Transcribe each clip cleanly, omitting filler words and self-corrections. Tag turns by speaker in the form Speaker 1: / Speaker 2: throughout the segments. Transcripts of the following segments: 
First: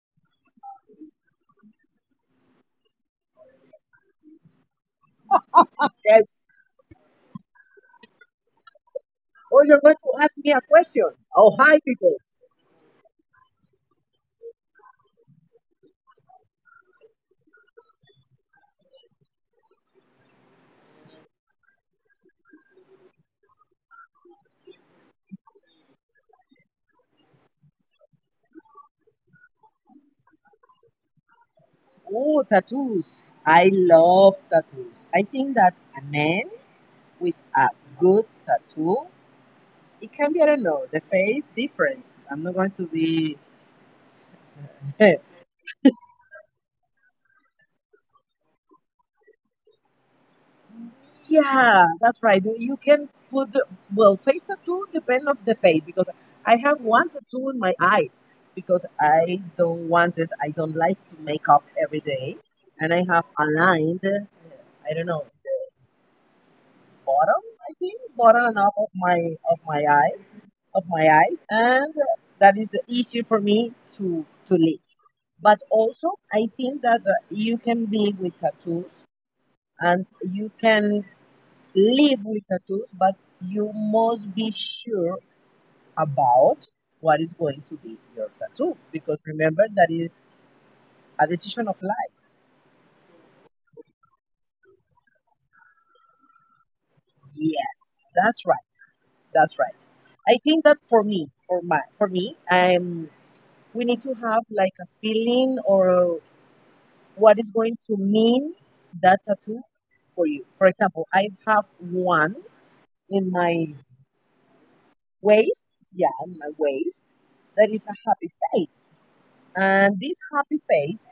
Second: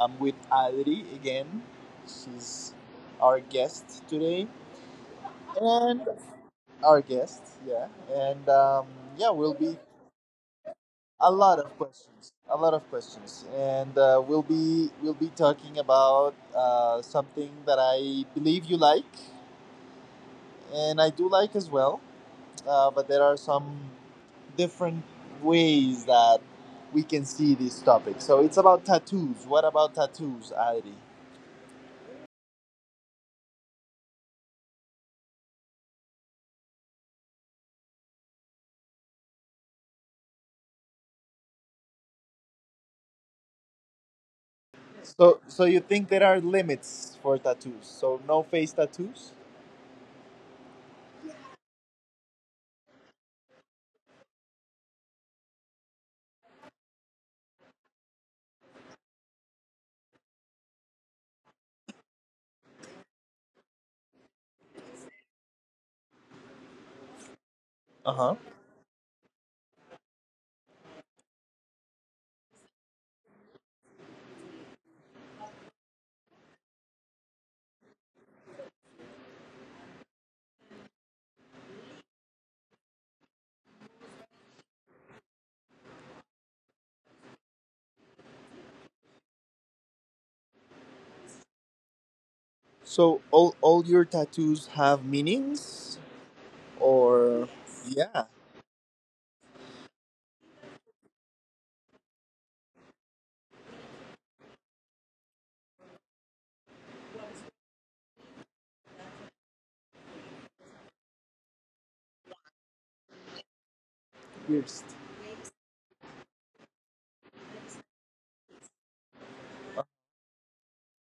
Speaker 1: I'm with Adri again. She's our guest today, and
Speaker 2: Yes.
Speaker 1: our guest, yeah, and yeah, we'll
Speaker 2: Oh,
Speaker 1: be
Speaker 2: you're going to ask me a question.
Speaker 1: a
Speaker 2: Oh,
Speaker 1: lot of
Speaker 2: hi, people.
Speaker 1: questions, a lot of questions, and we'll be talking about something that I believe you like, and I do like as well. But there are some different ways that we can see this topic. So it's about tattoos. What about tattoos, Adri?
Speaker 2: Oh, tattoos. I love tattoos. I think that a man with a good tattoo, it can be, I don't know, the face different. I'm not going to be. yeah,
Speaker 1: So you think there are limits for tattoos? So no face tattoos?
Speaker 2: that's right. You can put, well, face tattoo depend of the face because I have one tattoo in my eyes because I don't want it. I don't like to make up every day. And I have aligned, I don't know, bottom, I think,
Speaker 1: Uh-huh.
Speaker 2: bottom and up of my eye of my eyes, and that is easier for me to live. But also, I think that you can be with tattoos and you can live with tattoos, but you must be sure about what is going to be your tattoo because remember that is a decision of life.
Speaker 1: So all your tattoos have meanings or yeah,
Speaker 2: Yes, that's right. That's right. I think that for me, for me, I'm we need to have like a feeling or what is going to mean that tattoo for you. For example, I have one in my
Speaker 1: pierced
Speaker 2: waist, yeah, in my waist, that is a happy face. And this happy face,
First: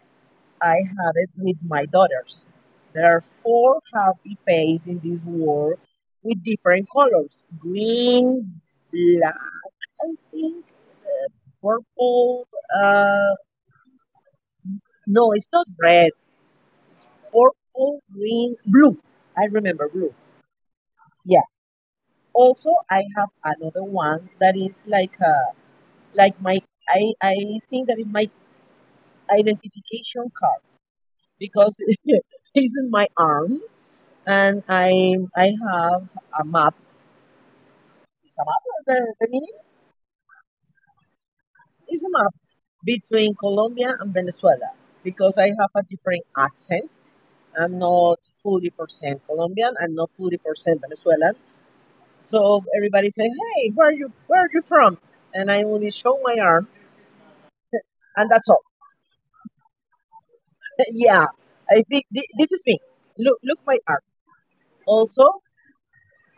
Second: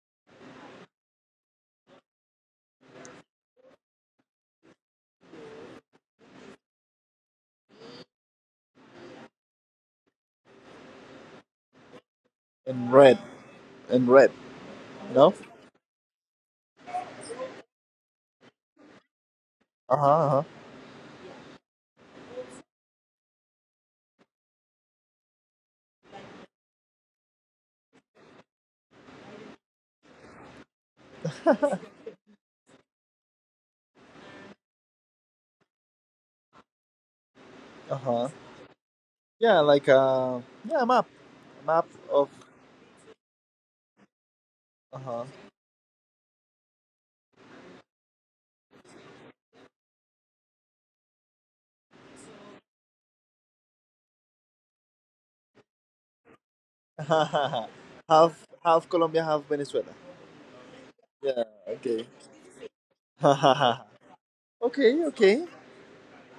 Speaker 2: I had it with my daughters. There are four happy faces in this world with different colors green, black, I think, uh, purple.
Speaker 1: and red
Speaker 2: Uh,
Speaker 1: and red, no?
Speaker 2: no, it's not red. It's purple, green, blue. I remember
Speaker 1: Uh-huh,
Speaker 2: blue.
Speaker 1: uh-huh.
Speaker 2: Yeah. Also, I have another one that is like my I think that is my identification card because it's in my arm and I have a map.
Speaker 1: Uh-huh.
Speaker 2: It's a map. The meaning
Speaker 1: Yeah, like yeah, a map. A map
Speaker 2: is a
Speaker 1: of
Speaker 2: map between Colombia and Venezuela
Speaker 1: uh-huh.
Speaker 2: because I have a different accent. I'm not fully percent Colombian. I'm not fully percent Venezuelan. So everybody say, "Hey, where are you? Where are you from?" And I only show my arm, and
Speaker 1: half
Speaker 2: that's all.
Speaker 1: half Colombia, half Venezuela.
Speaker 2: yeah,
Speaker 1: Yeah,
Speaker 2: I think
Speaker 1: okay.
Speaker 2: this is me. Look, look
Speaker 1: okay,
Speaker 2: my arm. Also,
Speaker 1: okay.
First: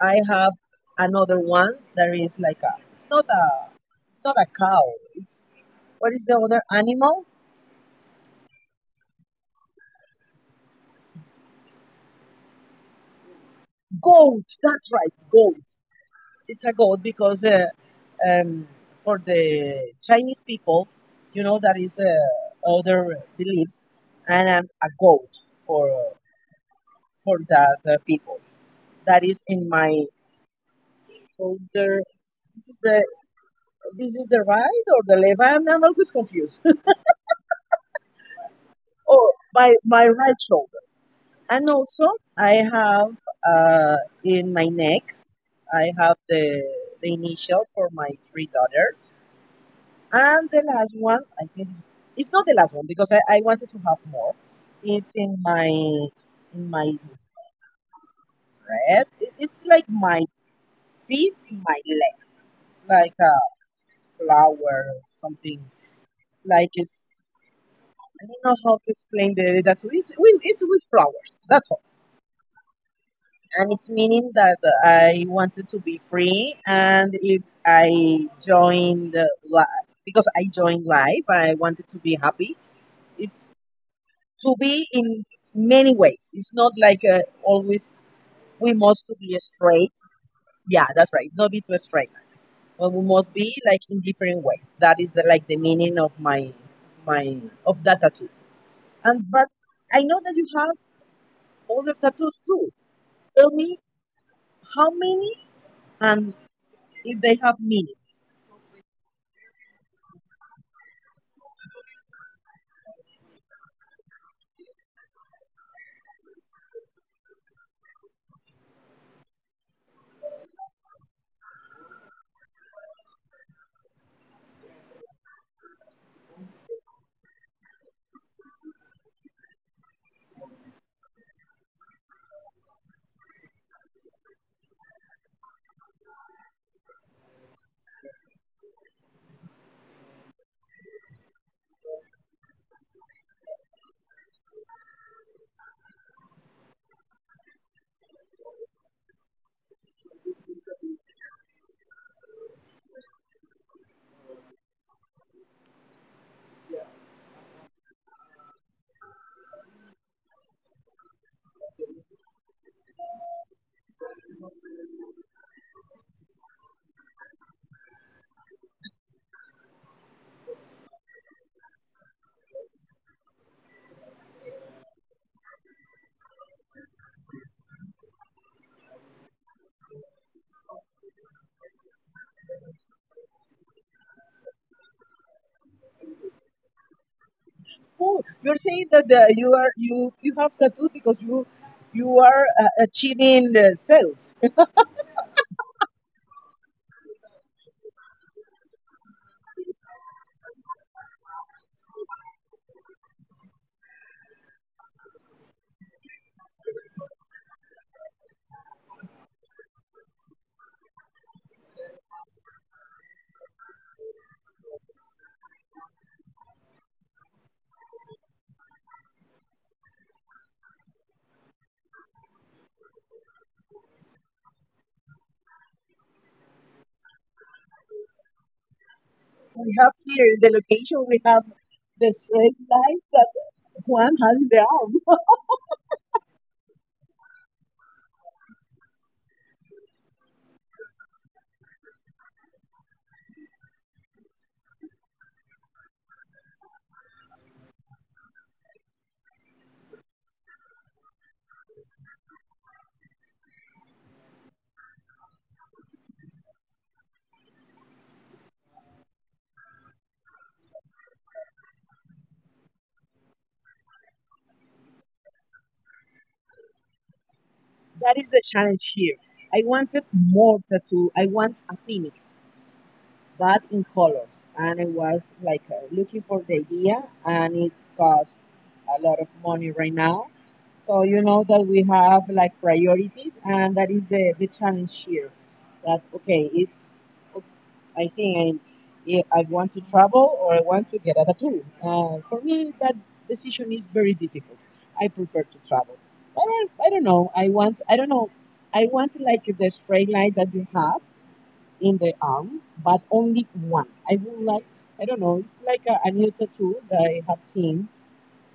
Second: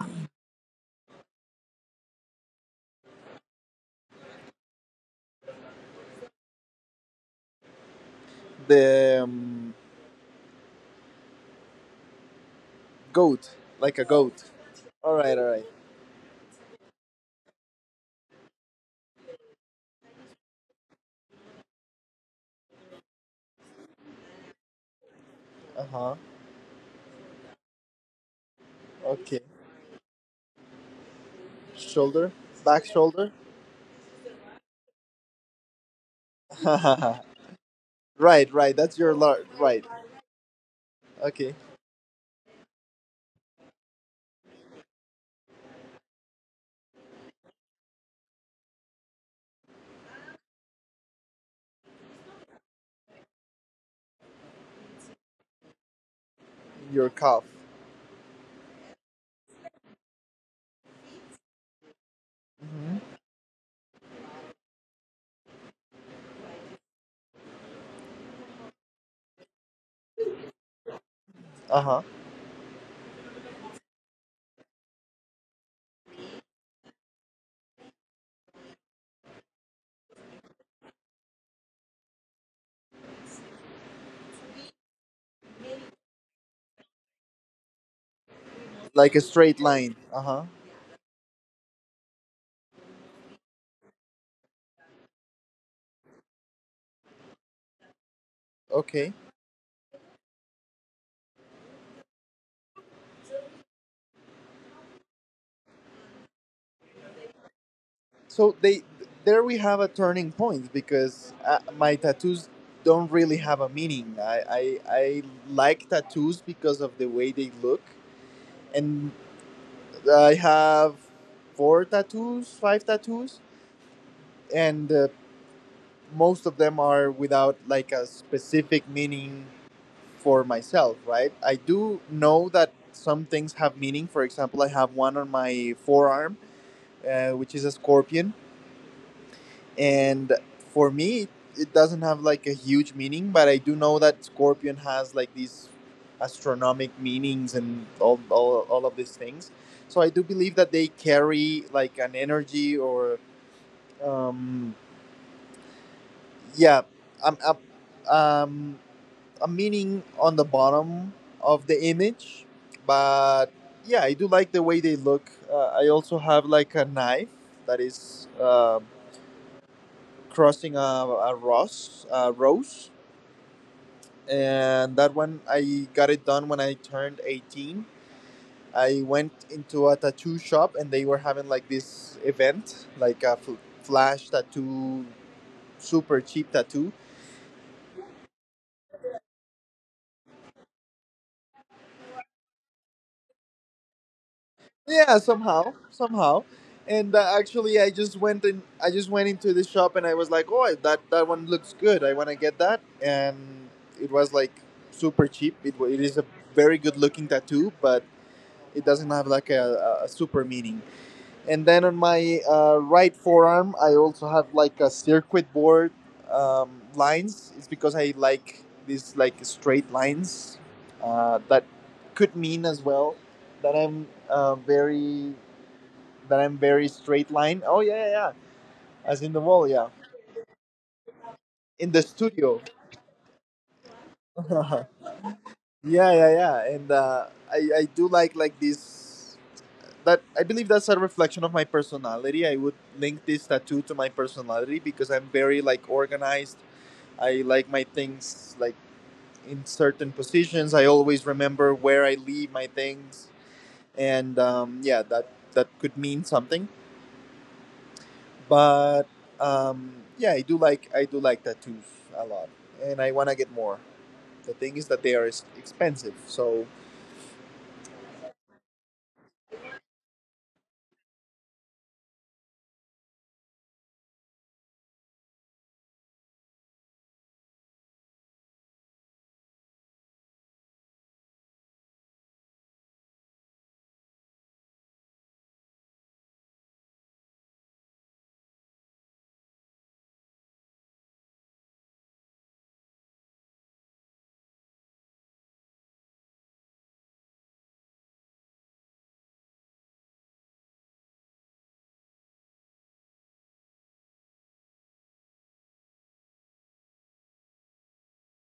Speaker 2: I have another one that is like a. It's not a. It's not a cow. It's what is the other animal?
Speaker 1: The Goat, like a
Speaker 2: Goat.
Speaker 1: goat.
Speaker 2: That's
Speaker 1: All
Speaker 2: right,
Speaker 1: right, all
Speaker 2: goat.
Speaker 1: right.
Speaker 2: It's a goat because um, for the Chinese people, you know, that is other beliefs, and I'm a goat
Speaker 1: Uh
Speaker 2: for uh,
Speaker 1: huh.
Speaker 2: for that people. That
Speaker 1: Okay.
Speaker 2: is in my folder.
Speaker 1: Shoulder,
Speaker 2: This is
Speaker 1: back
Speaker 2: the
Speaker 1: shoulder.
Speaker 2: this is the right or the left. I'm always confused.
Speaker 1: right, right.
Speaker 2: oh, my
Speaker 1: Right.
Speaker 2: my right shoulder.
Speaker 1: Okay.
Speaker 2: And also, I have uh, in my neck. I have the initial for my three daughters. And the last one, I think it's not the last one because I wanted to have more. It's in my
Speaker 1: Your calf.
Speaker 2: red. It's like my feet, my leg, like
Speaker 1: Hmm.
Speaker 2: a flower, something like it's I don't know how to explain the that it's with flowers. That's all,
Speaker 1: Uh huh.
Speaker 2: and it's meaning that I wanted to be free, and if I joined because I joined life, I wanted to be happy. It's to be in many ways. It's not like always we must to
Speaker 1: Like a
Speaker 2: be
Speaker 1: straight
Speaker 2: straight.
Speaker 1: line. Uh huh.
Speaker 2: Yeah, that's right. Not be too straight, but we must be like in different ways. That is the like the meaning of my of that tattoo.
Speaker 1: Okay.
Speaker 2: And but I know that you have all the tattoos too. Tell me how many and if they have meanings.
Speaker 1: So they there we have a turning point because my tattoos don't really have a meaning. I like tattoos because of the way they look, and I have four tattoos, five tattoos, and most of them are without like a specific meaning for myself, right? I do know that some things have meaning. For example, I have one on my forearm, which is a scorpion, and for me it doesn't have like a huge meaning, but I do know that scorpion has like these astronomic meanings and all of these things, so I do believe that they carry like an energy or um, yeah um, um, um, a meaning on the bottom of the image. But yeah, I do like the way they look. I also have like a knife that is crossing a rose, a rose, and that one I got it done when I turned 18. I went into a tattoo shop and they were having like this event, like flash tattoo, super cheap tattoo.
Speaker 2: Oh, you're saying that the, you are you have tattoo because you are achieving the sales.
Speaker 1: Yeah, somehow, somehow. And actually, I just went in. I just went into the shop and I was like, "Oh, that that one looks good. I want to get that." And it was like super cheap. It is a very good looking tattoo, but it doesn't have like a super meaning. And then on my right forearm, I also have like a circuit board lines. It's because I like these like straight lines. That could mean as well that I'm very straight line. Oh yeah, yeah, yeah. As in the wall,
Speaker 2: We
Speaker 1: yeah.
Speaker 2: have here in the location we have
Speaker 1: In the
Speaker 2: the straight
Speaker 1: studio.
Speaker 2: line that one has in the arm.
Speaker 1: yeah, yeah, yeah. And I do like these that I believe that's a reflection of my personality. I would link this tattoo to my personality because I'm very like organized. I like my things like in certain positions. I always remember where I leave my things, and yeah, that that could mean something. But yeah, I do like tattoos a lot, and I want to get more. The thing is that they are expensive, so
Speaker 2: That is the challenge here. I wanted more tattoo. I want a phoenix, but in colors. And I was like looking for the idea, and it cost a lot of money right now. So you know that we have like priorities, and that is the challenge here. That okay, it's I think I, yeah, I want to travel or I want to get a tattoo. For me, that decision is very difficult. I prefer to travel, but I don't know. I want I don't know. I want like the straight line that you have in the arm, but only one. I would like, I don't know, it's like a new tattoo that I have seen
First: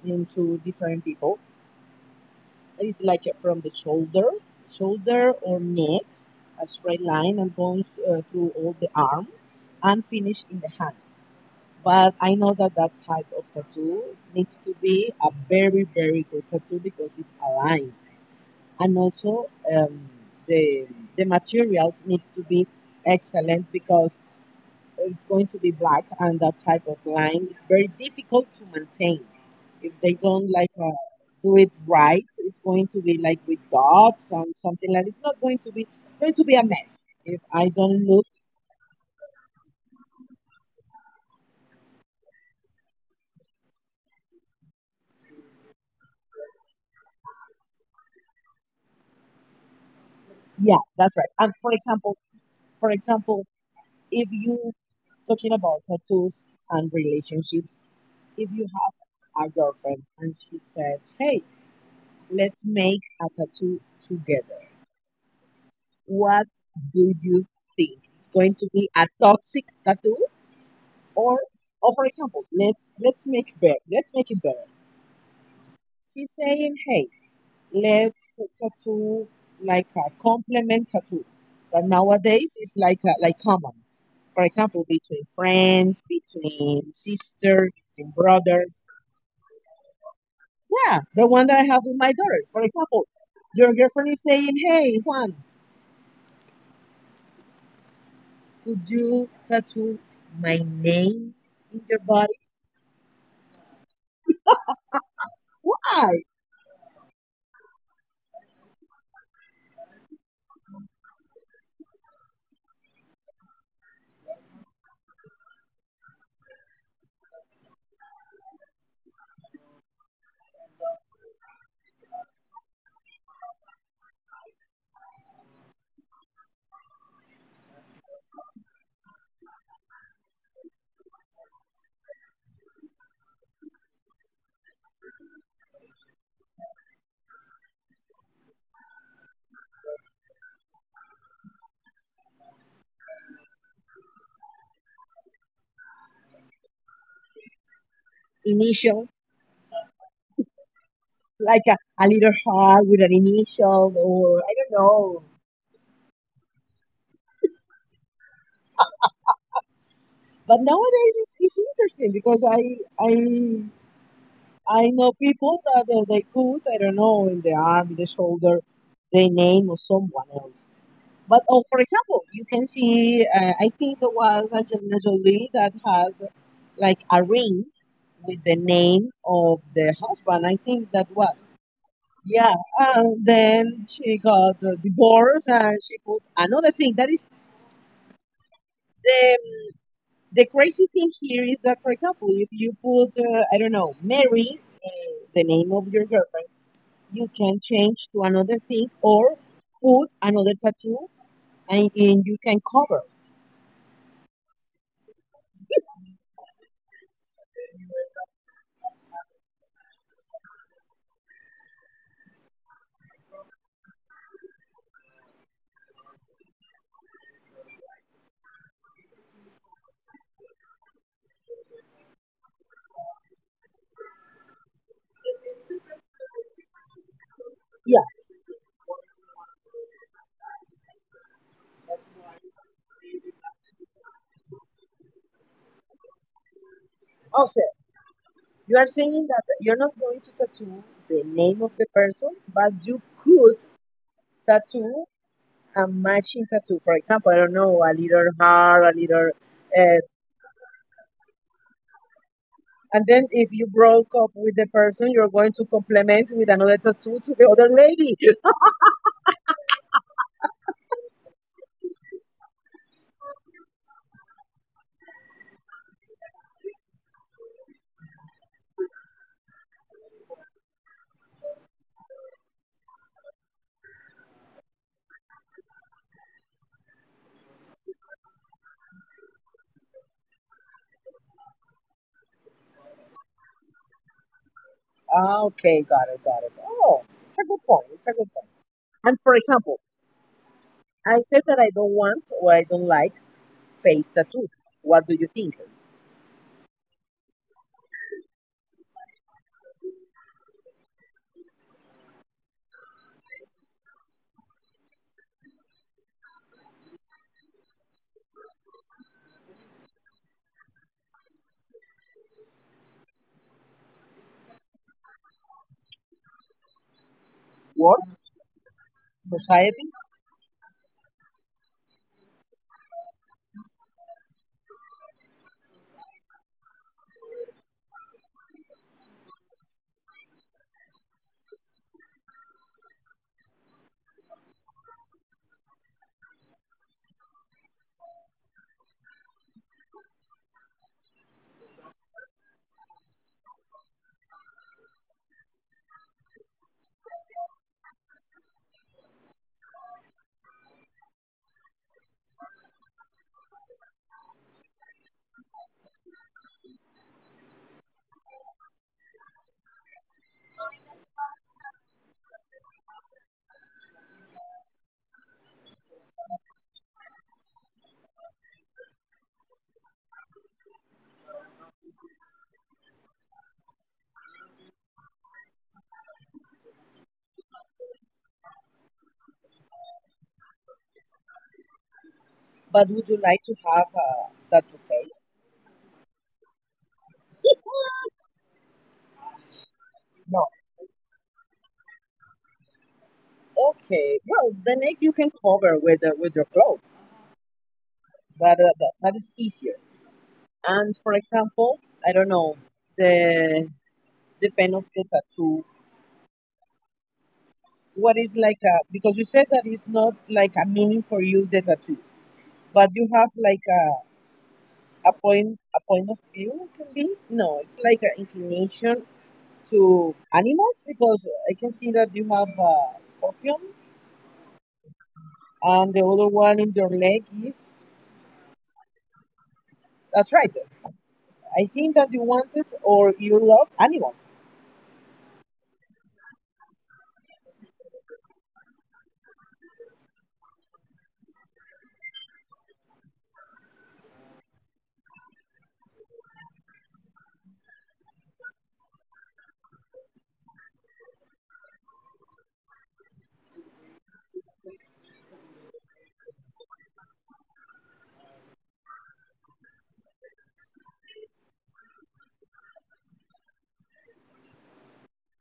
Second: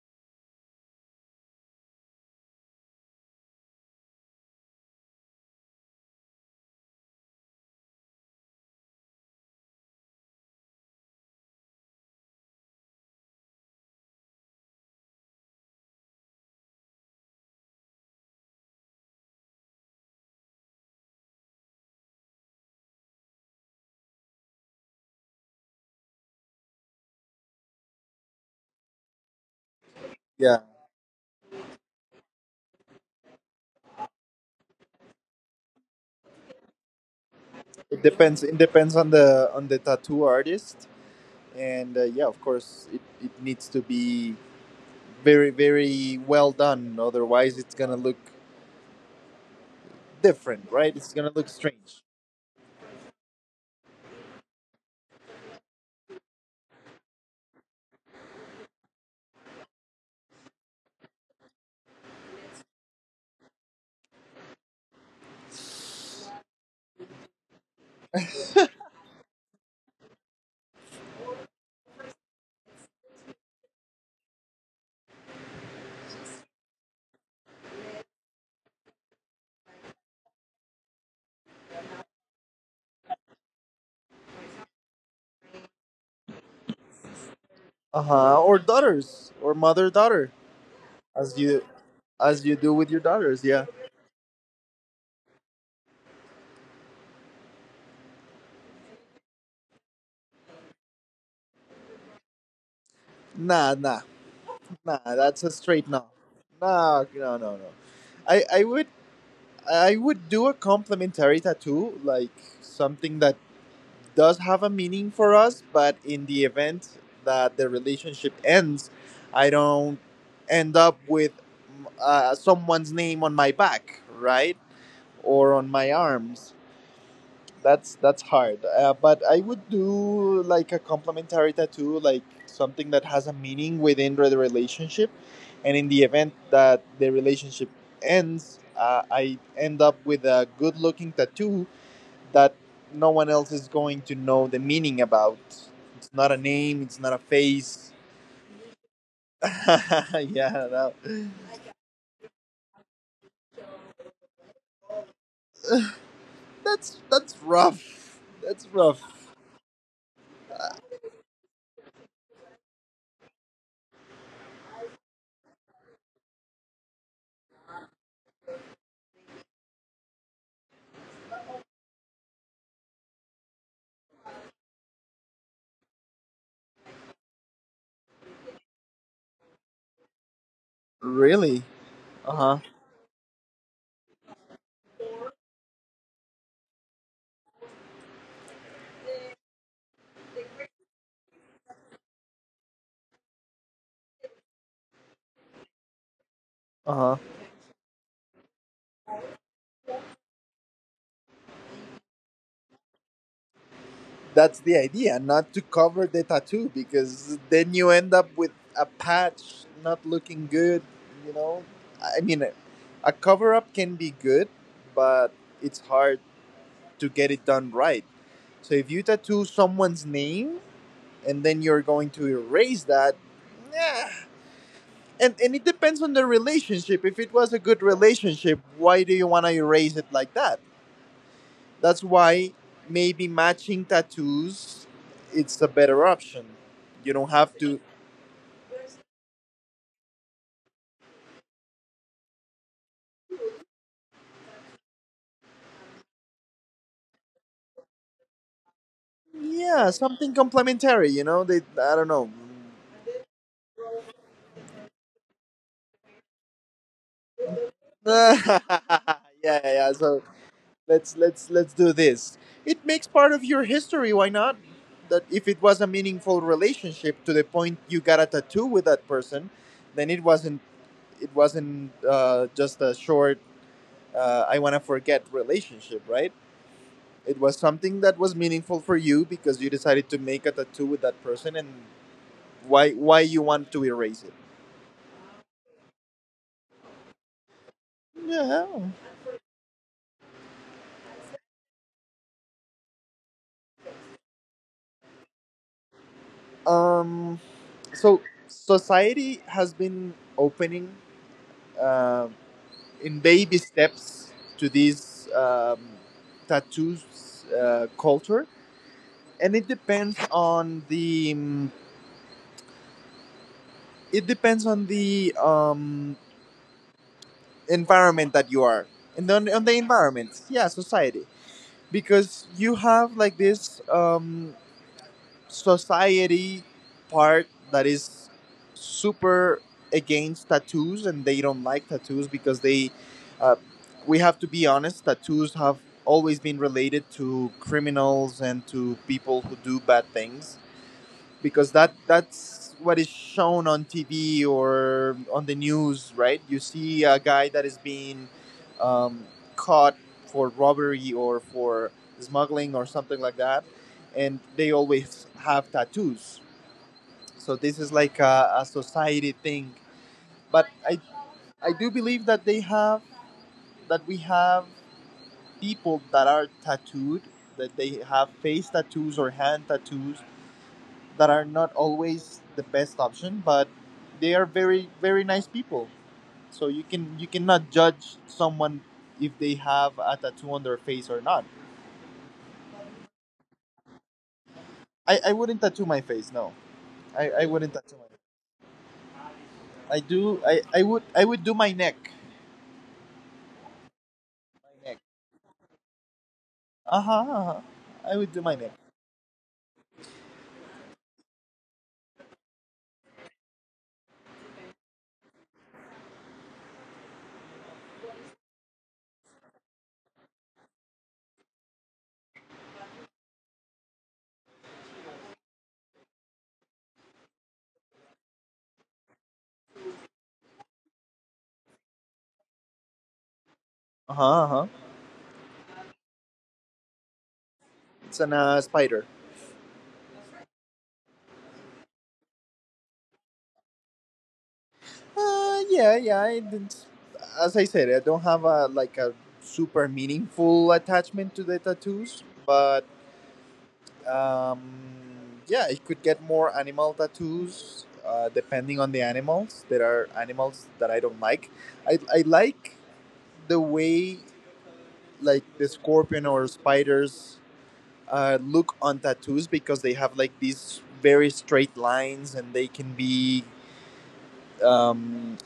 Speaker 2: in two different people. It's like from the shoulder, shoulder or neck, a straight line and goes through all the arm and finish in the hand. But I know that that type of tattoo needs to be a very, very good tattoo because it's aligned. And also, the, the materials need to be excellent because it's going to be black and that type of line. It's very difficult to maintain. If they don't
Speaker 1: yeah,
Speaker 2: like do it right, it's going to be like with dots and something like it's not going to be going to be a mess if I
Speaker 1: it
Speaker 2: don't look.
Speaker 1: depends. It depends on the tattoo artist, and yeah, of course, it needs to be very, very well done. Otherwise, it's gonna look different,
Speaker 2: Yeah,
Speaker 1: right? It's
Speaker 2: that's right.
Speaker 1: gonna look
Speaker 2: And
Speaker 1: strange.
Speaker 2: for example, if you talking about tattoos and relationships, if you have a girlfriend and she said, "Hey, let's make a tattoo together. What do you think? It's going to be a toxic tattoo or or for example, let's make better. Let's make it better. She's saying, "Hey, let's tattoo like a compliment tattoo." But nowadays it's like a, like common. For example, between friends, between sisters,
Speaker 1: Uh
Speaker 2: between
Speaker 1: huh. Or
Speaker 2: brothers.
Speaker 1: daughters, or mother daughter,
Speaker 2: Yeah, the
Speaker 1: as
Speaker 2: one that I
Speaker 1: you
Speaker 2: have with my
Speaker 1: as
Speaker 2: daughters.
Speaker 1: you
Speaker 2: For
Speaker 1: do with your
Speaker 2: example,
Speaker 1: daughters. Yeah.
Speaker 2: your girlfriend is saying, "Hey, Juan, would you tattoo my name in your body?
Speaker 1: Nah, nah, nah. That's a straight no.
Speaker 2: Why?
Speaker 1: Nah, no, no, no. I I would I would do a complimentary tattoo, like something that does have a meaning for us, but in the event that the relationship ends, I don't end up with someone's name on my back, right, or on my arms. That's hard. But I would do like a complementary tattoo, like something that has a meaning within the relationship, and in the event that the relationship ends, I end up with a good-looking tattoo that no one else is going to know the meaning about. It's not a name, it's not a face.
Speaker 2: Initial,
Speaker 1: yeah, that,
Speaker 2: like a little heart with an initial, or I don't know.
Speaker 1: that's rough. That's rough.
Speaker 2: But nowadays it's interesting because I know people that they put I don't know in the arm, in the shoulder, the name of someone else. But oh, for example, you can see I think there was Angelina Jolie that has like a ring with the name of the husband. I think that was
Speaker 1: Really?
Speaker 2: yeah,
Speaker 1: Uh-huh.
Speaker 2: and then she got the divorce and she put another thing. That is the the crazy thing here is that, for example, if you put I don't know Mary, uh, the name of your girlfriend,
Speaker 1: Uh-huh.
Speaker 2: you can change to another thing or put another tattoo, and you can cover.
Speaker 1: That's the idea, not to cover the tattoo because then you end up with a patch not looking good, you know? I mean, a cover up can be good, but it's hard to get it done right. So if you tattoo someone's name, and then you're going to erase that. Nah. And it depends on the relationship. If it was a good
Speaker 2: Yeah,
Speaker 1: relationship, why do you want to erase it like that? That's why maybe matching tattoos, it's a better option. You don't
Speaker 2: oh,
Speaker 1: have
Speaker 2: sir,
Speaker 1: to.
Speaker 2: you are saying that you're not going to tattoo the name of the person, but you could tattoo a matching tattoo. For example, I don't know, a little heart, a little.
Speaker 1: Yeah,
Speaker 2: Uh,
Speaker 1: something complementary. You know, they. I don't know.
Speaker 2: and then if you broke up with the person, you're going to complement with another tattoo to the other lady.
Speaker 1: yeah, yeah. So let's do this, it makes part of your history, why not, that if it was a meaningful relationship to the point you got a tattoo with that person, then it wasn't just a short I want to forget relationship, right? It was something that was meaningful for you because you decided to make a tattoo with that person, and why you want to erase it?
Speaker 2: Ah, okay, got it, got it. Oh, it's a good point. It's a good point.
Speaker 1: Yeah.
Speaker 2: And for example, I said that I don't want or I don't like face the truth. What do you think?
Speaker 1: Um so society has been opening um in baby steps to this tattoos culture, and it depends on the it depends on the um,
Speaker 2: Work,
Speaker 1: environment that you are, and on the
Speaker 2: society,
Speaker 1: environment, yeah, society, because you have like this society part that is super against tattoos and they don't like tattoos because they uh, we have to be honest, tattoos have always been related to criminals and to people who do bad things, because that's what is shown on TV or on the news, right? You see a guy that is being um, caught for robbery or for smuggling or something like that, and they always have tattoos. So this is like a society thing. But I do believe that they have that we have people that are tattooed, that they have face tattoos or hand tattoos, that are not always the best option, but they are very very nice people. So you cannot judge someone if they have a tattoo on their face or not.
Speaker 2: but would you like to have that to
Speaker 1: I
Speaker 2: face?
Speaker 1: wouldn't tattoo my face. No, I wouldn't tattoo my. Face. I do.
Speaker 2: No,
Speaker 1: I would do my neck.
Speaker 2: okay, well, the neck you can cover with the, with your cloth.
Speaker 1: Uh huh. Uh-huh. I would do my
Speaker 2: That,
Speaker 1: neck.
Speaker 2: that that is easier. And for example, I don't know the depend of the tattoo. What is like a because you said that it's not like a meaning for you the tattoo, but you have like a point of view can be no, it's like an inclination to animals because I can see that you have a scorpion
Speaker 1: Uh huh. Uh-huh.
Speaker 2: and the other one in your leg is
Speaker 1: It's an spider.
Speaker 2: that's right I think that you wanted or you love animals.
Speaker 1: Yeah, yeah. I didn't. As I said, I don't have a like a super meaningful attachment to the tattoos, but um, yeah, it could get more animal tattoos depending on the animals. There are animals that I don't like. I like the way like the scorpion or spiders look on tattoos because they have like these very straight lines and they can be um,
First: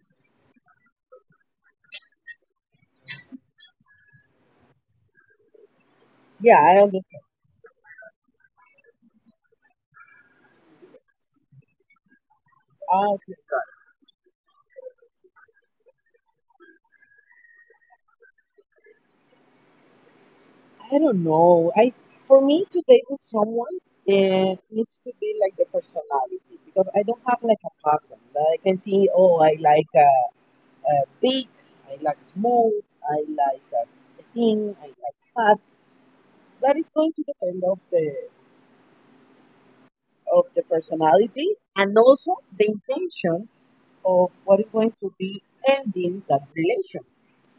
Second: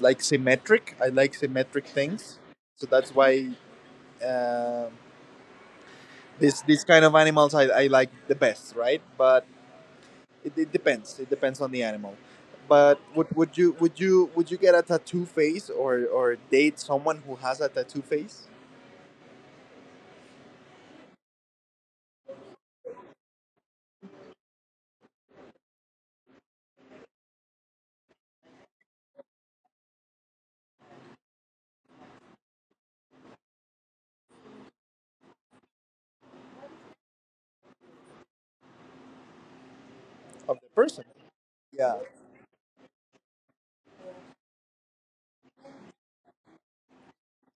Speaker 1: like symmetric. I like symmetric things, so that's why uh,
Speaker 2: Yeah,
Speaker 1: this
Speaker 2: I
Speaker 1: this kind of
Speaker 2: understand.
Speaker 1: animals I like the best, right? But it depends. It depends on the animal. But
Speaker 2: Ah, okay, got
Speaker 1: would you get a tattoo face
Speaker 2: it.
Speaker 1: or date someone who has a tattoo face
Speaker 2: I don't know. I for me to date with someone, it needs to be like the personality because I don't have like a pattern. Like I can see, oh, I like big, I like small, I like thin, I like fat. That is going to depend of the of
Speaker 1: of
Speaker 2: the
Speaker 1: the person?
Speaker 2: personality and
Speaker 1: Yeah.
Speaker 2: also the intention of what is going to be ending that relation.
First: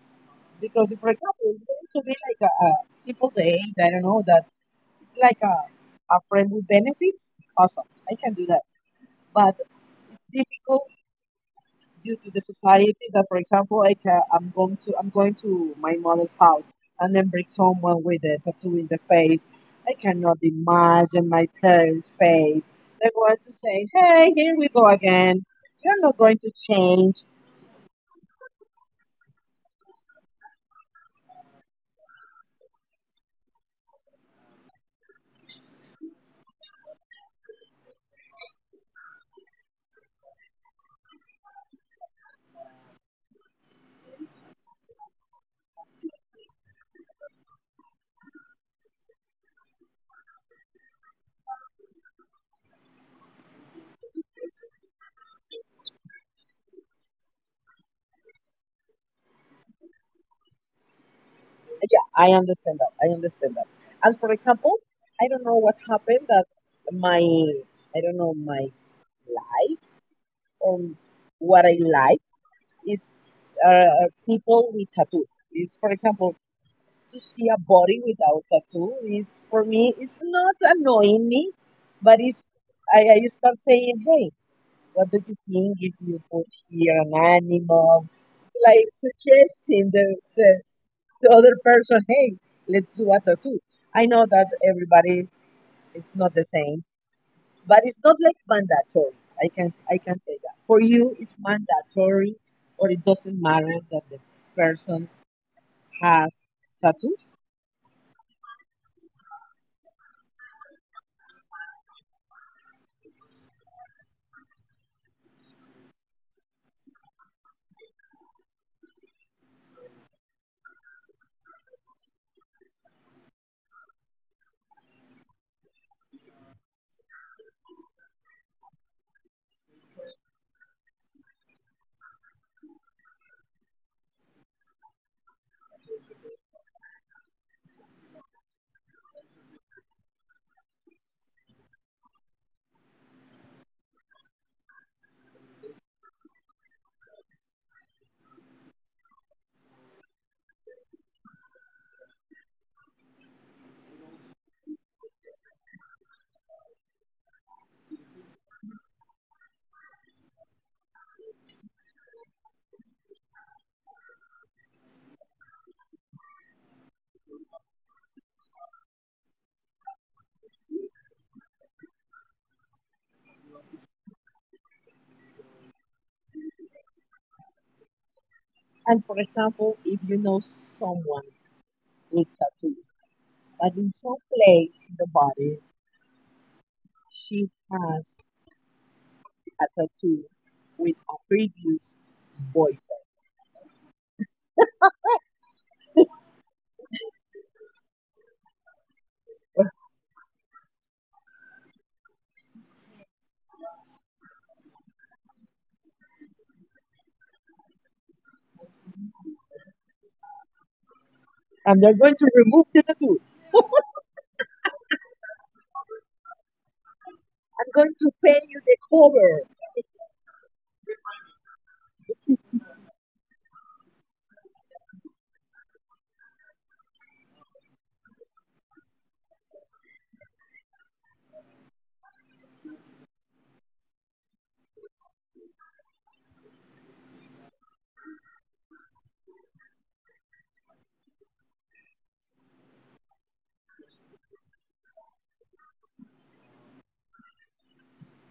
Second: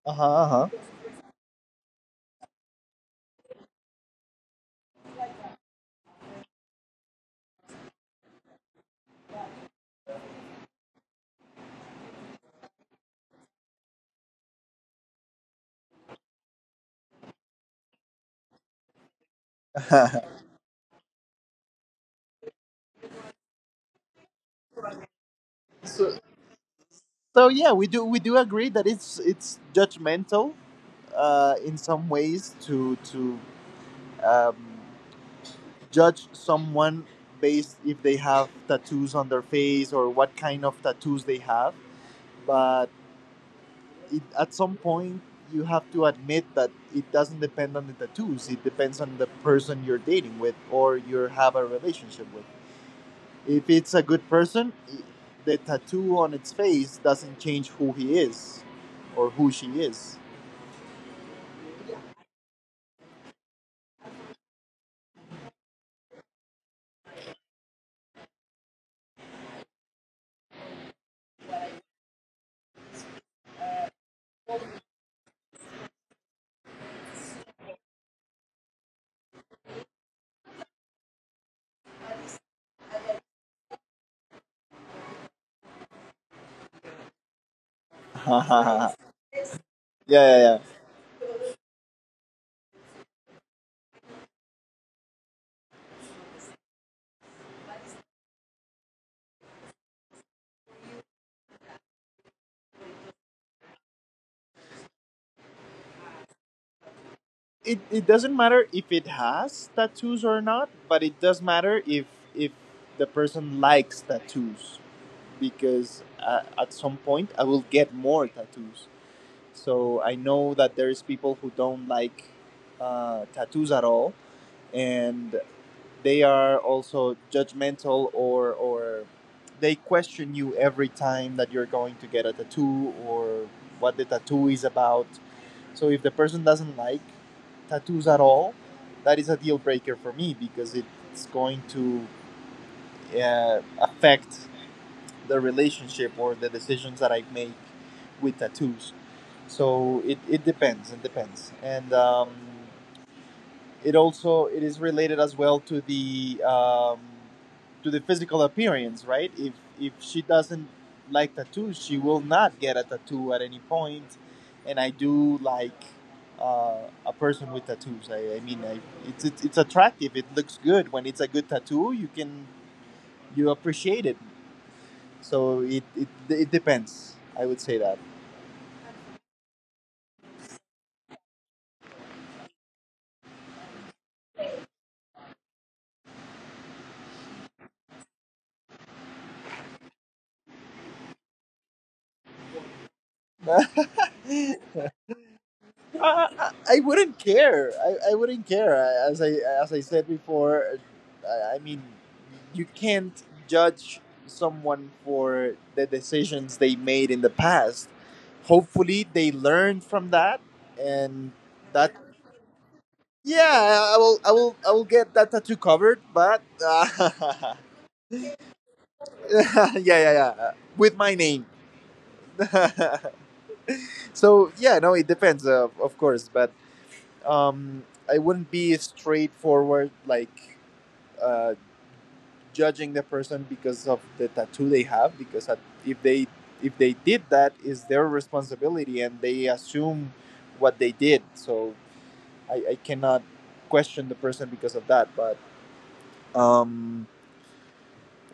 Speaker 1: Uh huh.
Speaker 2: Because, if, for example, it's going to be like a simple date, I don't know, that it's like a friend with benefits, awesome, I can do that. But it's difficult due to the society that, for example, like I'm going to my mother's house and then bring someone with a tattoo in the face.
Speaker 1: Uh
Speaker 2: I
Speaker 1: huh.
Speaker 2: cannot imagine my parents' face. They're going to say, "Hey, here we go again. You're not
Speaker 1: so
Speaker 2: going to change.
Speaker 1: so yeah, we do agree that it's judgmental in some ways to um, judge someone based if they have tattoos on their face or what kind of tattoos they have. But it, at some point you have to admit that it doesn't depend on the tattoos, it depends on the person you're dating with or you have a relationship with. If it's a good person, the tattoo on its face doesn't change who he is or who she is.
Speaker 2: Yeah, I understand that. I understand that. And for example, I don't know what happened that my, I don't know, my likes or what I like is people with tattoos. Is for example, to see a body without tattoo is for me it's not annoying me but it's I start saying, hey, what do you think if you put here an animal? It's like
Speaker 1: yeah
Speaker 2: suggesting
Speaker 1: yeah yeah,
Speaker 2: the other person, hey, let's do a tattoo. I know that everybody is not the same, but it's not like mandatory. I can say that for you it's mandatory, or it doesn't matter that the person has tattoos.
Speaker 1: it doesn't matter if it has tattoos or not, but it does matter if if the person likes tattoos, because at some point I will get more tattoos. So I know that there's people who don't like tattoos at all, and they are also judgmental or they question you every time that you're going to get a tattoo or what the tattoo is about. So if the person doesn't like tattoos at all, that is a deal breaker for me because it's going to affect the relationship or the decisions that I make with tattoos. So it depends, it depends, and it also it is related as well to the physical appearance, right? If she doesn't like tattoos she will not get a tattoo at any point. And I do like uh, a person with tattoos. I mean, it's attractive. It looks good. When it's a good tattoo, you appreciate it. So it depends, I would say that.
Speaker 2: And for example, if you know someone with tattoo, but in some place in the body she has a tattoo with a previous boyfriend.
Speaker 1: I, I wouldn't care. I wouldn't care. I, as I said before, I mean, you can't judge someone for the decisions they made in the past. Hopefully, they learned from that, and
Speaker 2: And
Speaker 1: that.
Speaker 2: they're going to remove the tattoo.
Speaker 1: Yeah, I will get that tattoo covered, but
Speaker 2: I'm going to pay you the cover.
Speaker 1: yeah, yeah, yeah, with my name. So yeah, no, it depends, of course, but um, I wouldn't be straightforward, like uh, judging the person because of the tattoo they have, because that- if they if they did that, is their responsibility, and they assume what they did. So I cannot question the person because of that, but um,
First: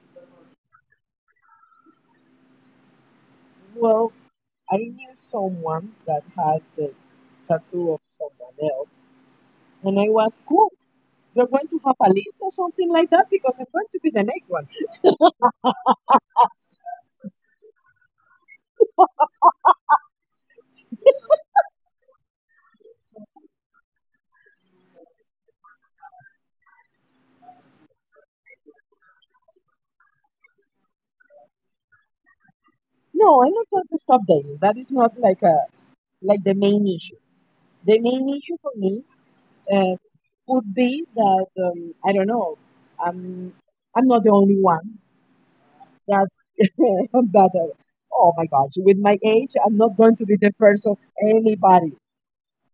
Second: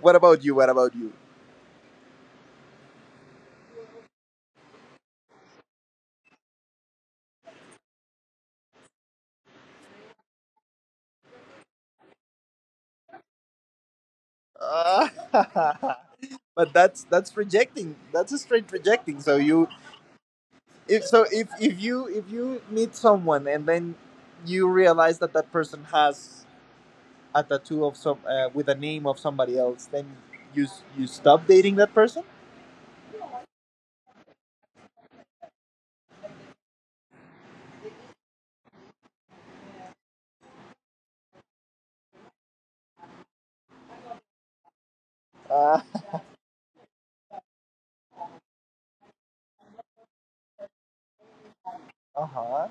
Speaker 1: what about you?
Speaker 2: Well, I knew someone that has the tattoo of someone else, and I was, cool. You're going to have a list or something like that because I'm going to be the next one.
Speaker 1: But that's rejecting. That's a straight rejecting. So you, if so if you meet someone and then you realize that that person has a tattoo of some with the name of somebody else, then you stop dating that person.
Speaker 2: No, I'm not going to stop dating. That is not like a like the main issue. The main issue for me uh, would be that I don't know. Um, I'm not the only one
Speaker 1: uh,
Speaker 2: that that oh my gosh, with my age, I'm not going to be the first of anybody.
Speaker 1: huh.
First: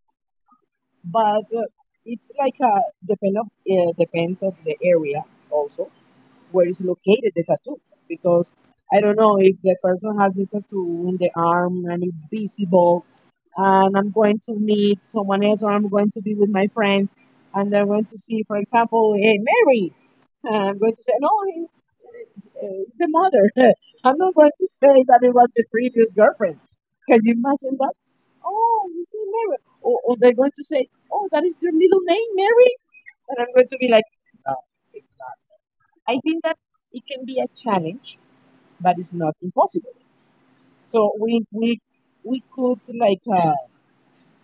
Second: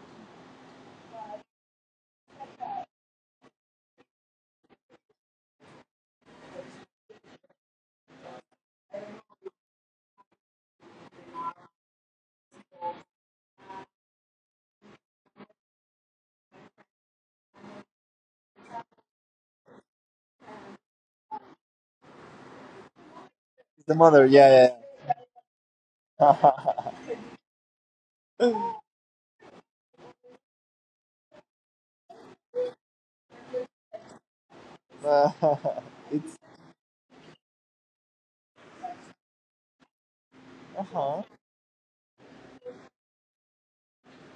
Speaker 2: But it's like a depend of depends of the area also where is located the tattoo, because I don't know if the person has the tattoo in the arm and is visible and I'm going to meet someone else, or I'm going to be with my friends, and they're going to see, for example, hey, Mary. And I'm going to say, no, it's the mother.
Speaker 1: The
Speaker 2: I'm
Speaker 1: mother,
Speaker 2: not going to
Speaker 1: yeah.
Speaker 2: say that it was the previous
Speaker 1: Yeah.
Speaker 2: girlfriend. Can you imagine that? Oh, you say Mary. Or they're going to say, oh, that is your middle name, Mary. And I'm going to be like, no, it's not.
Speaker 1: Uh,
Speaker 2: I
Speaker 1: it's
Speaker 2: think that it can be a challenge, but it's not impossible. So
Speaker 1: uh-huh,
Speaker 2: we we could like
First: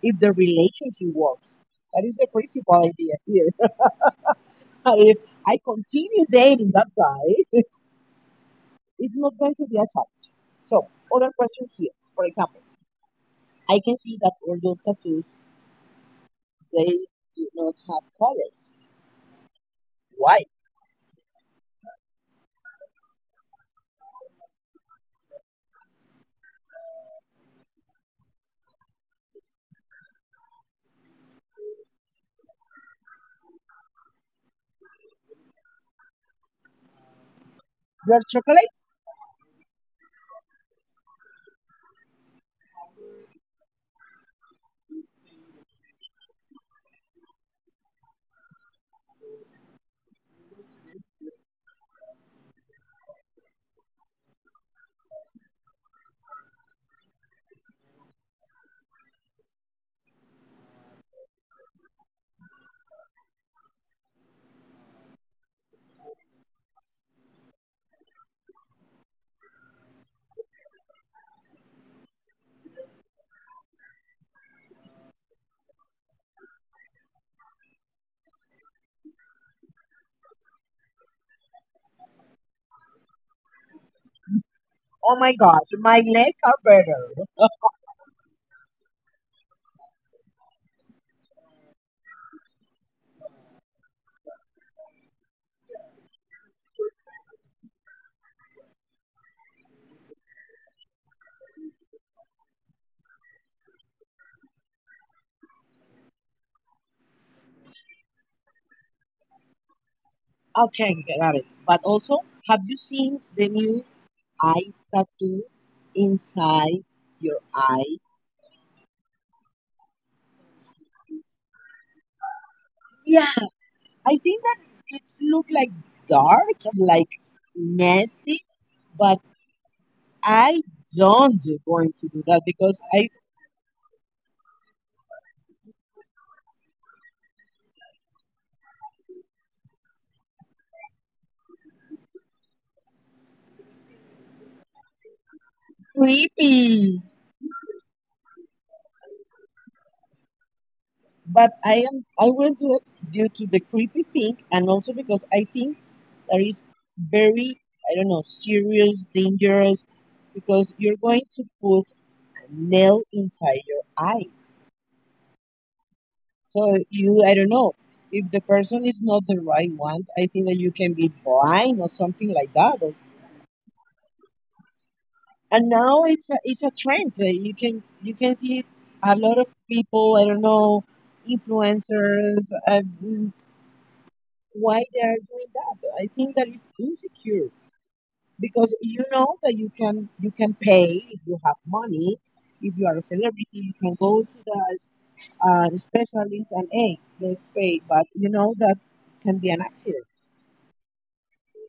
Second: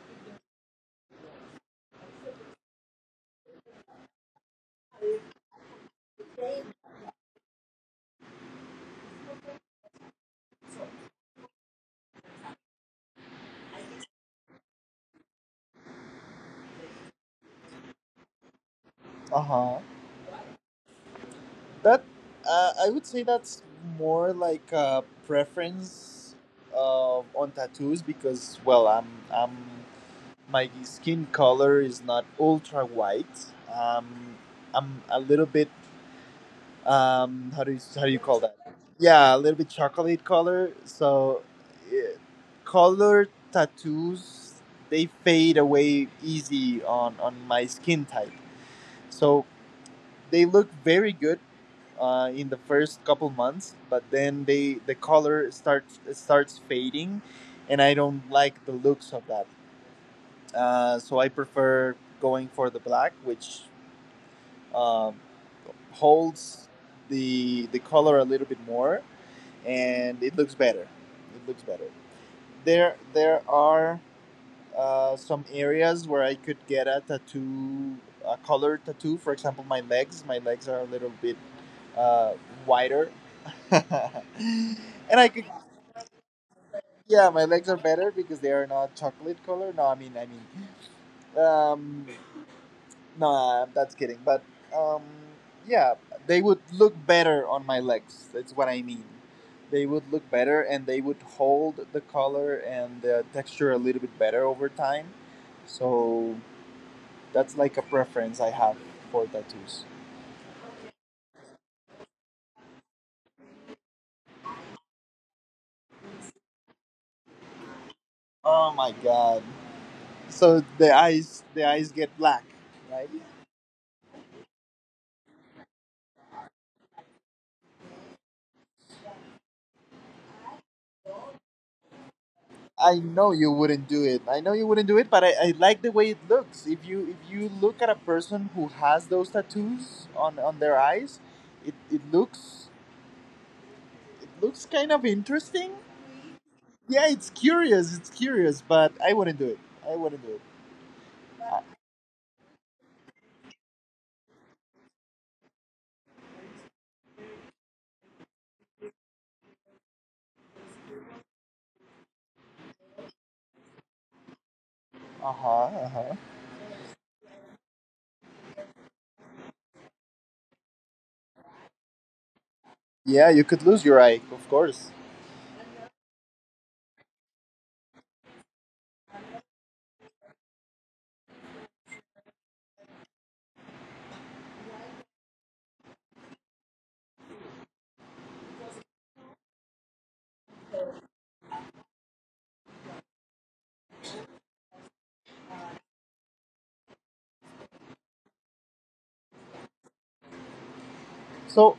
Speaker 2: if the relationship works. That is the principal idea here. But if I continue dating that guy, it's not going to be a challenge. So, other question here. For example, I can see that older tattoos, they do not have colors.
Speaker 1: uh-huh.
Speaker 2: Why?
Speaker 1: That, I would say that's more like a preference, on tattoos because, well, I'm my skin color is not ultra white. Um, I'm a little bit,
Speaker 2: Your
Speaker 1: how do you call
Speaker 2: chocolate?
Speaker 1: that? Yeah, a little bit chocolate color. So, eh, color tattoos, they fade away easy on my skin type. So they look very good in the first couple months, but then the color starts fading, and I don't like the looks of that. So I prefer going for the black, which um, holds the color a little bit more, and it looks better. It looks better. There are some areas where I could get a tattoo, a color tattoo. For example, my legs. My legs are a little bit uh, wider, and
Speaker 2: Oh
Speaker 1: I
Speaker 2: my
Speaker 1: could,
Speaker 2: god, my legs are better.
Speaker 1: yeah, my legs are better because they are not chocolate color. No, I mean, um, no, I'm that's kidding. But um, yeah, they would look better on my legs. That's what I mean. They would look better, and they would hold the color and the texture a little bit better over time. So that's like a preference I have for tattoos.
Speaker 2: Okay, got it. But also, have you seen the new eyes tattoo inside your eyes?
Speaker 1: Oh my god! So the eyes get black, right?
Speaker 2: Yeah, I think that it's look like dark, like nasty, but I don't going to do that because
Speaker 1: I
Speaker 2: I
Speaker 1: know you wouldn't do it. I know you wouldn't do it, but I like the way it looks. If you look at a person who has those tattoos on their eyes, it looks, it looks kind of interesting. Yeah,
Speaker 2: creepy.
Speaker 1: it's curious, but I wouldn't do it. I wouldn't do it.
Speaker 2: But I wouldn't do it due to the creepy thing and also because I think there is very I don't know serious, dangerous because you're going to put a nail inside your eyes.
Speaker 1: Uh-huh, uh-huh.
Speaker 2: So you I don't know, if the person is not the right one, I think that you can be blind or something like that, or
Speaker 1: Yeah, you could lose your eye, of course.
Speaker 2: and now it's a trend. You can see a lot of people. I don't know, influencers. Why they are doing that? I think that is insecure because you know that you can pay if you have money. If you are a celebrity, you can go to the specialist and hey, let's pay. But you know that can be an accident.
Speaker 1: So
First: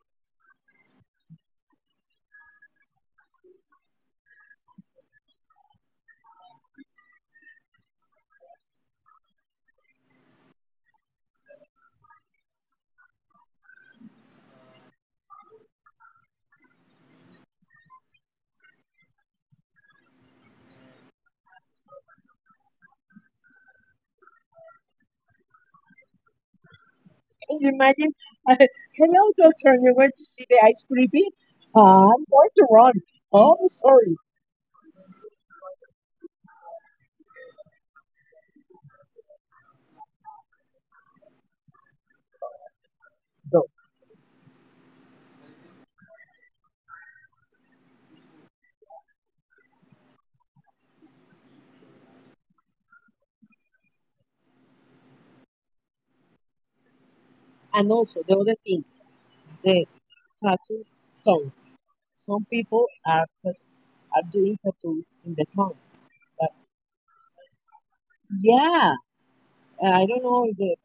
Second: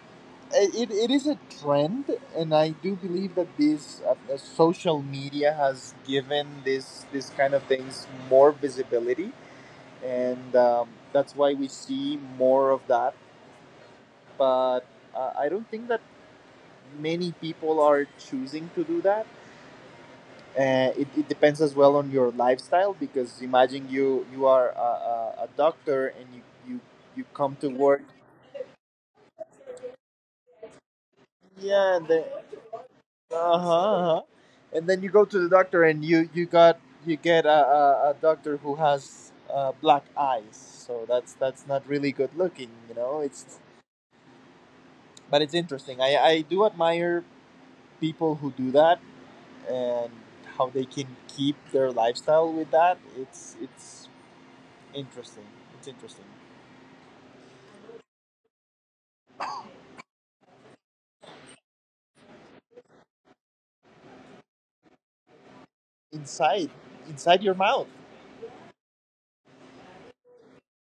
Speaker 1: it is a trend, and I do believe that this social media has given this kind of things more visibility, and that's why we see more of that. But I don't think that many people are choosing to do that. It depends as well on your lifestyle, because imagine you are a doctor, and you, you you come
Speaker 2: Can
Speaker 1: to
Speaker 2: you
Speaker 1: work.
Speaker 2: imagine? Hello, doctor. You went to see the ice creepy?
Speaker 1: Yeah, and then
Speaker 2: I'm going to run. Oh,
Speaker 1: uh-huh,
Speaker 2: I'm sorry.
Speaker 1: uh-huh. And then you go to the doctor and you got, you get a doctor who has black eyes, so that's not really good looking, you know. It's
Speaker 2: So,
Speaker 1: but it's interesting. I do admire people who do that, and how they can keep their lifestyle with that. It's interesting, it's interesting.
Speaker 2: and also the other thing, the tattoo tongue. Some people are are doing tattoo in the tongue. But
Speaker 1: Inside, inside your mouth.
Speaker 2: yeah, I don't know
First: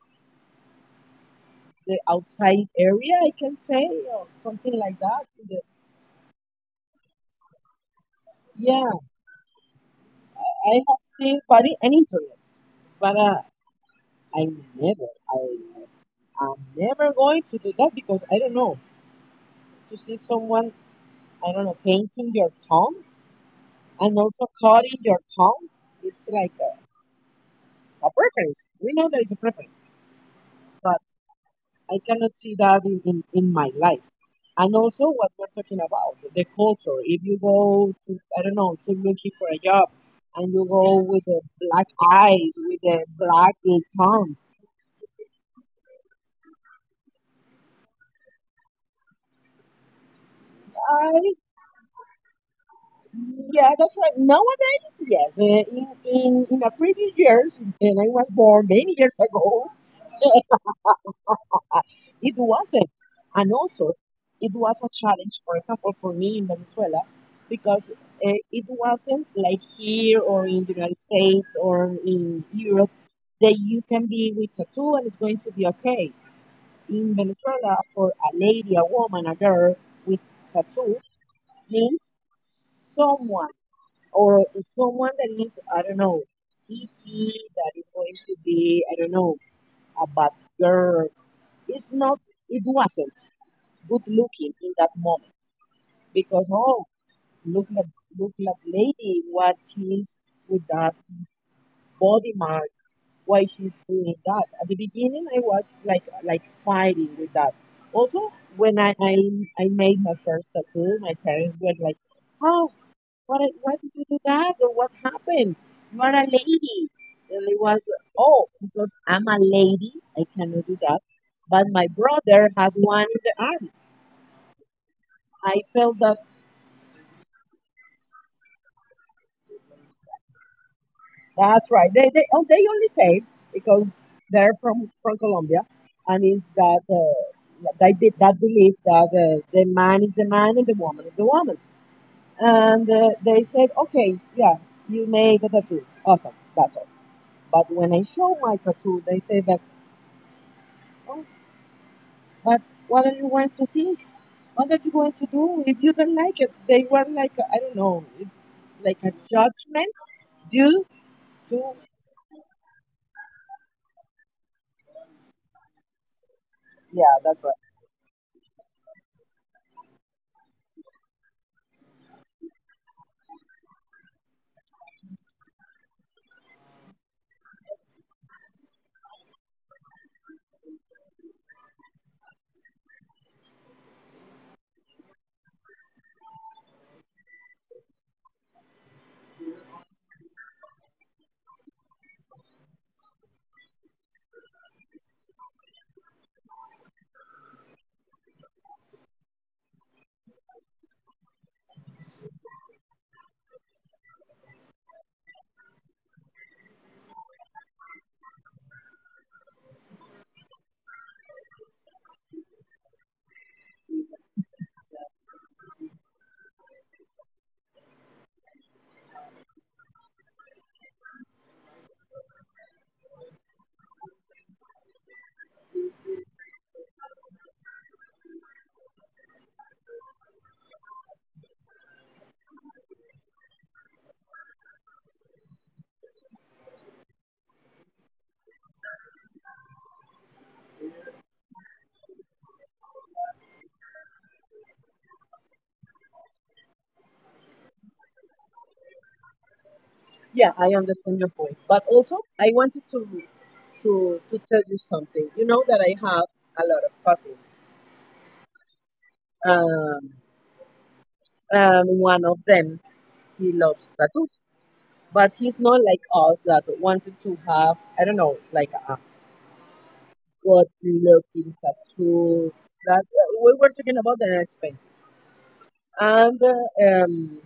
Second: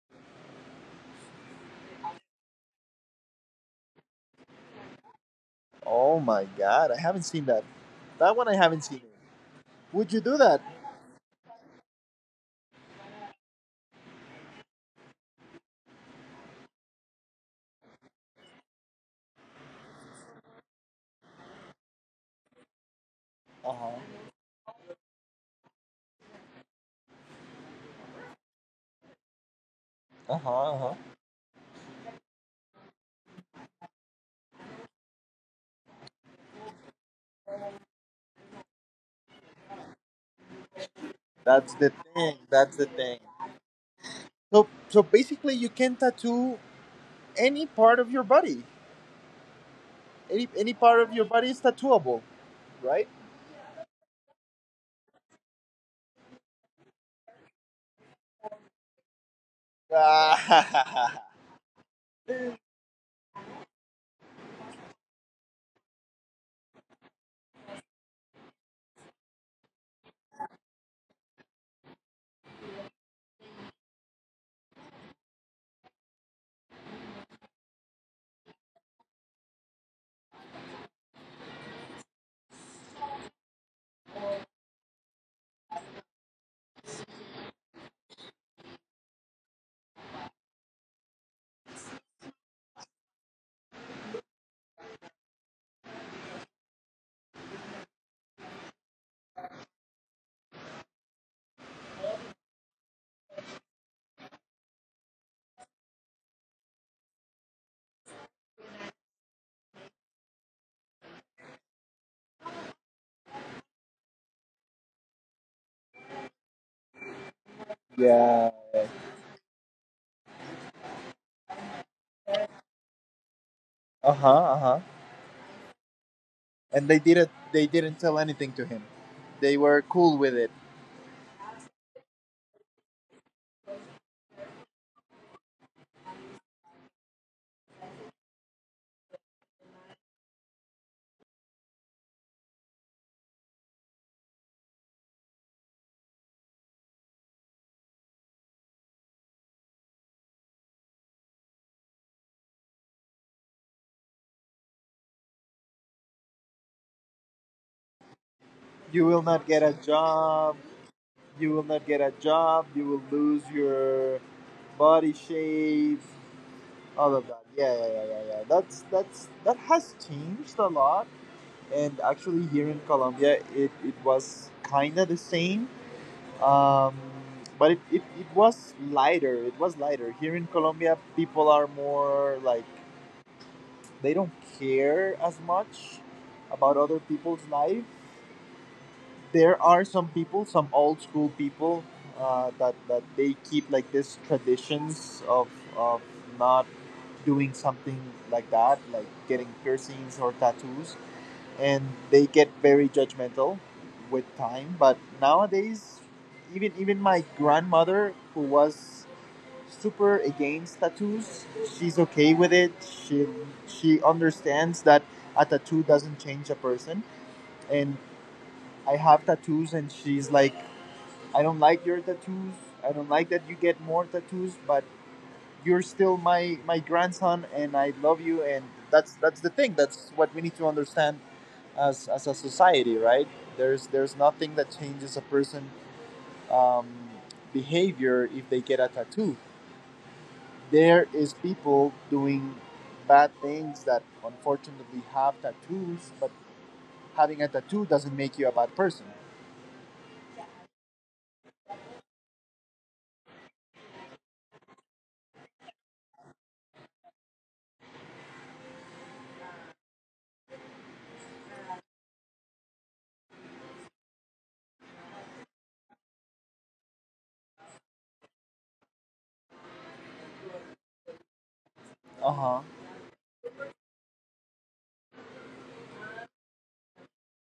Speaker 2: the outside area. I can say or something like that.
Speaker 1: Oh my god, I haven't seen that. That one I haven't
Speaker 2: Yeah,
Speaker 1: seen. Would you do that?
Speaker 2: I have seen body and internet, but I I am never going to do that because I don't know. To see someone, I don't know, painting your tongue and
Speaker 1: Uh-huh,
Speaker 2: also cutting your tongue, it's like a preference. We know there is a preference,
Speaker 1: uh-huh, uh-huh.
Speaker 2: but I cannot see that in my life. And also what we're talking about, the culture. If you go to, I don't know, to looking for a job and you go with the
Speaker 1: that's
Speaker 2: black
Speaker 1: the thing
Speaker 2: eyes,
Speaker 1: that's
Speaker 2: with
Speaker 1: the
Speaker 2: the
Speaker 1: thing
Speaker 2: black tongue,
Speaker 1: So so basically, you can tattoo any part of your body. Any part of your
Speaker 2: I
Speaker 1: body is tattooable, right?
Speaker 2: yeah, that's right. Nowadays, yes. In the previous years, and I was born many years ago, Uh, it wasn't. And also, it was a challenge, for example, for me in Venezuela, because it wasn't like here or in the United States or in Europe that you can be with tattoo and it's going to be okay. In Venezuela, for a lady, a woman, a girl with tattoo means someone or someone that is, I don't know, easy, that is going to be, I don't know, a bad girl. It's not, it wasn't good looking in that moment because oh look at look at lady what she's with that body mark, why she's doing that? At the beginning I was like fighting with that. Also when I made my first tattoo my parents were like, how, what, why did you do that, or what happened? You are a lady. And it was, oh
Speaker 1: Yeah.
Speaker 2: because I'm a lady I cannot do that, but my brother has one in the arm.
Speaker 1: Uh-huh, uh-huh.
Speaker 2: I felt that.
Speaker 1: And they didn't tell anything to him? They were cool with it?
Speaker 2: That's right. They oh, they only say it because they're from Colombia, and is that they that belief that the man is the man and the woman is the woman, and they said, okay, yeah, you made a tattoo, awesome, that's all. But when I show my tattoo, they say that, oh, but what are you going to think? What are you going to do if you don't like it? They were like, I don't know, it's like a
Speaker 1: you will not get a
Speaker 2: judgment
Speaker 1: job
Speaker 2: due
Speaker 1: You will
Speaker 2: to
Speaker 1: not get a job. You will lose your body shape.
Speaker 2: yeah,
Speaker 1: All of
Speaker 2: that's
Speaker 1: that,
Speaker 2: right.
Speaker 1: yeah yeah yeah yeah, yeah. That's that has changed a lot. And actually, here in Colombia, it was kind of the same. Um, but it was lighter. It was lighter. Here in Colombia, people are more like, they don't care as much about other people's life. There are some people, some old school people, that they keep like this traditions of of not doing something like that, like getting piercings or tattoos, and they get very judgmental with time. But nowadays, even my grandmother, who was super against tattoos. She's okay with it. She understands that a tattoo doesn't change a person. And I have tattoos, and she's like, I don't like your tattoos. I don't like that you get more tattoos, but you're still my grandson, and I love you. And that's the thing. That's what we need to understand as a society, right? There's nothing that changes a person. Um, behavior if they get a tattoo. There is people doing bad things that unfortunately have tattoos, but having a tattoo doesn't make you a bad person.
Speaker 2: Yeah, I understand your point. But also, I wanted to tell you something. You know that I have a lot of cousins. Um, and one of them, he loves tattoos, but he's not like us that wanted to have, I don't know, like a good looking
Speaker 1: Uh
Speaker 2: tattoo.
Speaker 1: huh.
Speaker 2: That we were talking about that are expensive. And um,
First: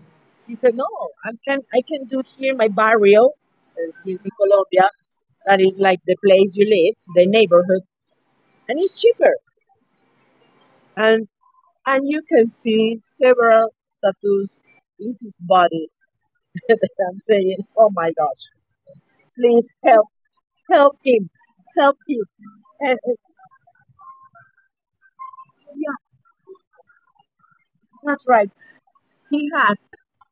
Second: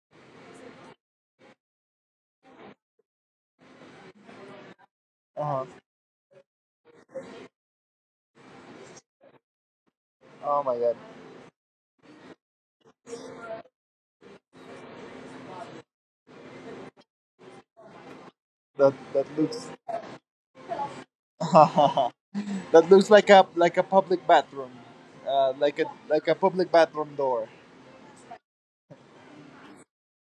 Speaker 2: he said, "No, I can do here my barrio. He's in Colombia. That
Speaker 1: Uh huh.
Speaker 2: is like the place you live, the neighborhood." And it's cheaper.
Speaker 1: Oh my god.
Speaker 2: And and you can see several tattoos in his body that I'm saying, oh my gosh,
Speaker 1: That that looks
Speaker 2: please help, help him, help him.
Speaker 1: that looks
Speaker 2: And
Speaker 1: like a public bathroom,
Speaker 2: yeah,
Speaker 1: like a public bathroom door.
Speaker 2: that's right. He has,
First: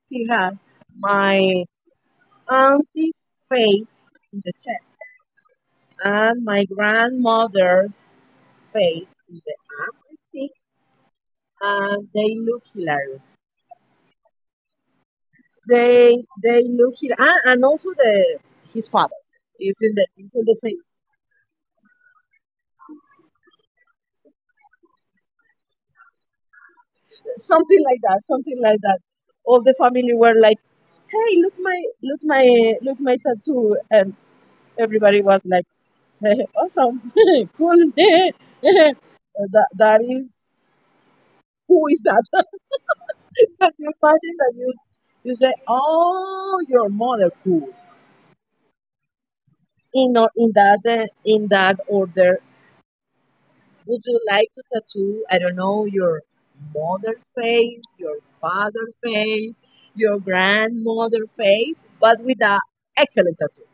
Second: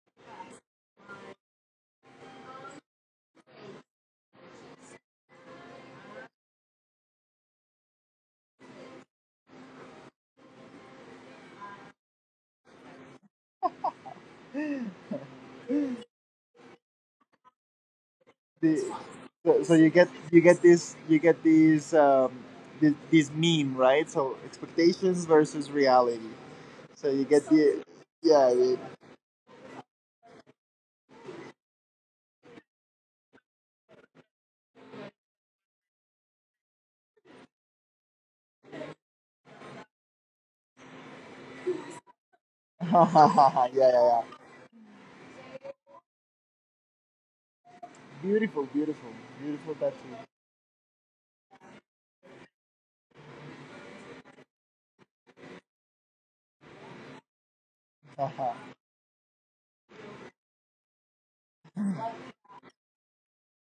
Speaker 2: he has my auntie's face in the chest and my grandmother's face in the arm, I think, and they look hilarious. They look it and also the
Speaker 1: The,
Speaker 2: his father
Speaker 1: so
Speaker 2: is
Speaker 1: you
Speaker 2: in the
Speaker 1: get
Speaker 2: same
Speaker 1: this you get these this meme, right? So expectations versus reality. So you get the,
Speaker 2: something like that
Speaker 1: yeah,
Speaker 2: something
Speaker 1: the-
Speaker 2: like that. All the family were like, "Hey, look my tattoo," and everybody was like, "Hey, Awesome, cool." That that is who is that?
Speaker 1: yeah yeah
Speaker 2: Can you
Speaker 1: yeah.
Speaker 2: imagine that you say, "Oh, your mother, cool."
Speaker 1: Beautiful, beautiful, beautiful tattoo.
Speaker 2: In or in that order, would you like to tattoo, I don't know, your mother's face, your father's face, your grandmother face, but with a excellent tattoo?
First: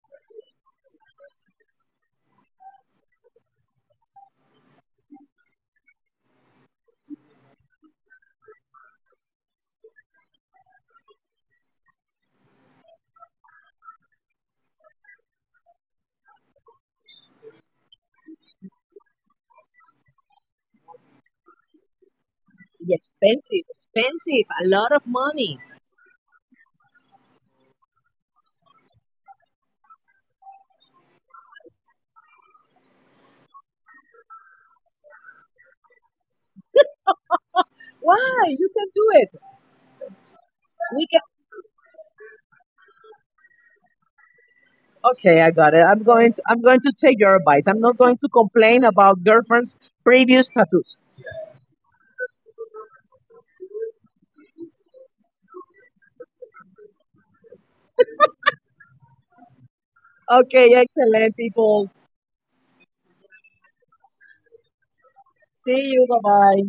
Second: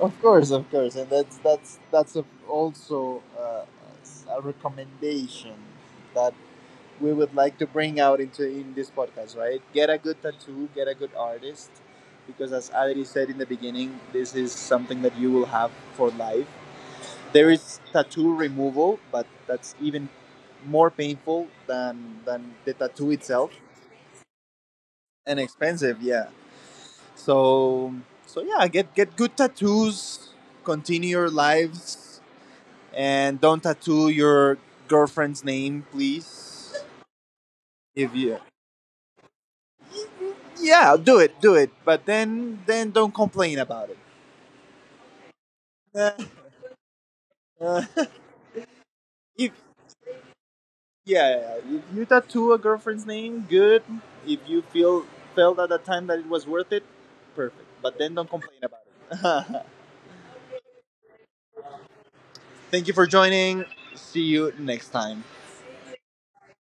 Speaker 1: Of course, of course, and that's that's a, also a recommendation that we would like to bring out into in this podcast. Right, get a good tattoo, get a good artist, because as Adri said in the beginning, this is something that you will have for life. There is tattoo removal, but that's even more painful than the tattoo itself,
Speaker 2: Expensive, expensive, a lot of
Speaker 1: and
Speaker 2: money.
Speaker 1: expensive. Yeah. So so yeah, get good tattoos, continue your lives, and don't tattoo your girlfriend's name, please. If you,
Speaker 2: Why? You can do it.
Speaker 1: yeah,
Speaker 2: We can.
Speaker 1: do it, but then don't complain about it.
Speaker 2: Okay, I got it. I'm
Speaker 1: Uh,
Speaker 2: going. To, I'm going to take your advice. I'm
Speaker 1: uh,
Speaker 2: not going to complain about
Speaker 1: if
Speaker 2: girlfriend's previous tattoos.
Speaker 1: yeah, yeah, yeah, if you tattoo a girlfriend's name, good. If you feel felt at the time that it was worth it, perfect. But then don't complain about it.
Speaker 2: Okay, excellent, people.
Speaker 1: Thank you for joining. See you next time.
Speaker 2: See you. Bye bye.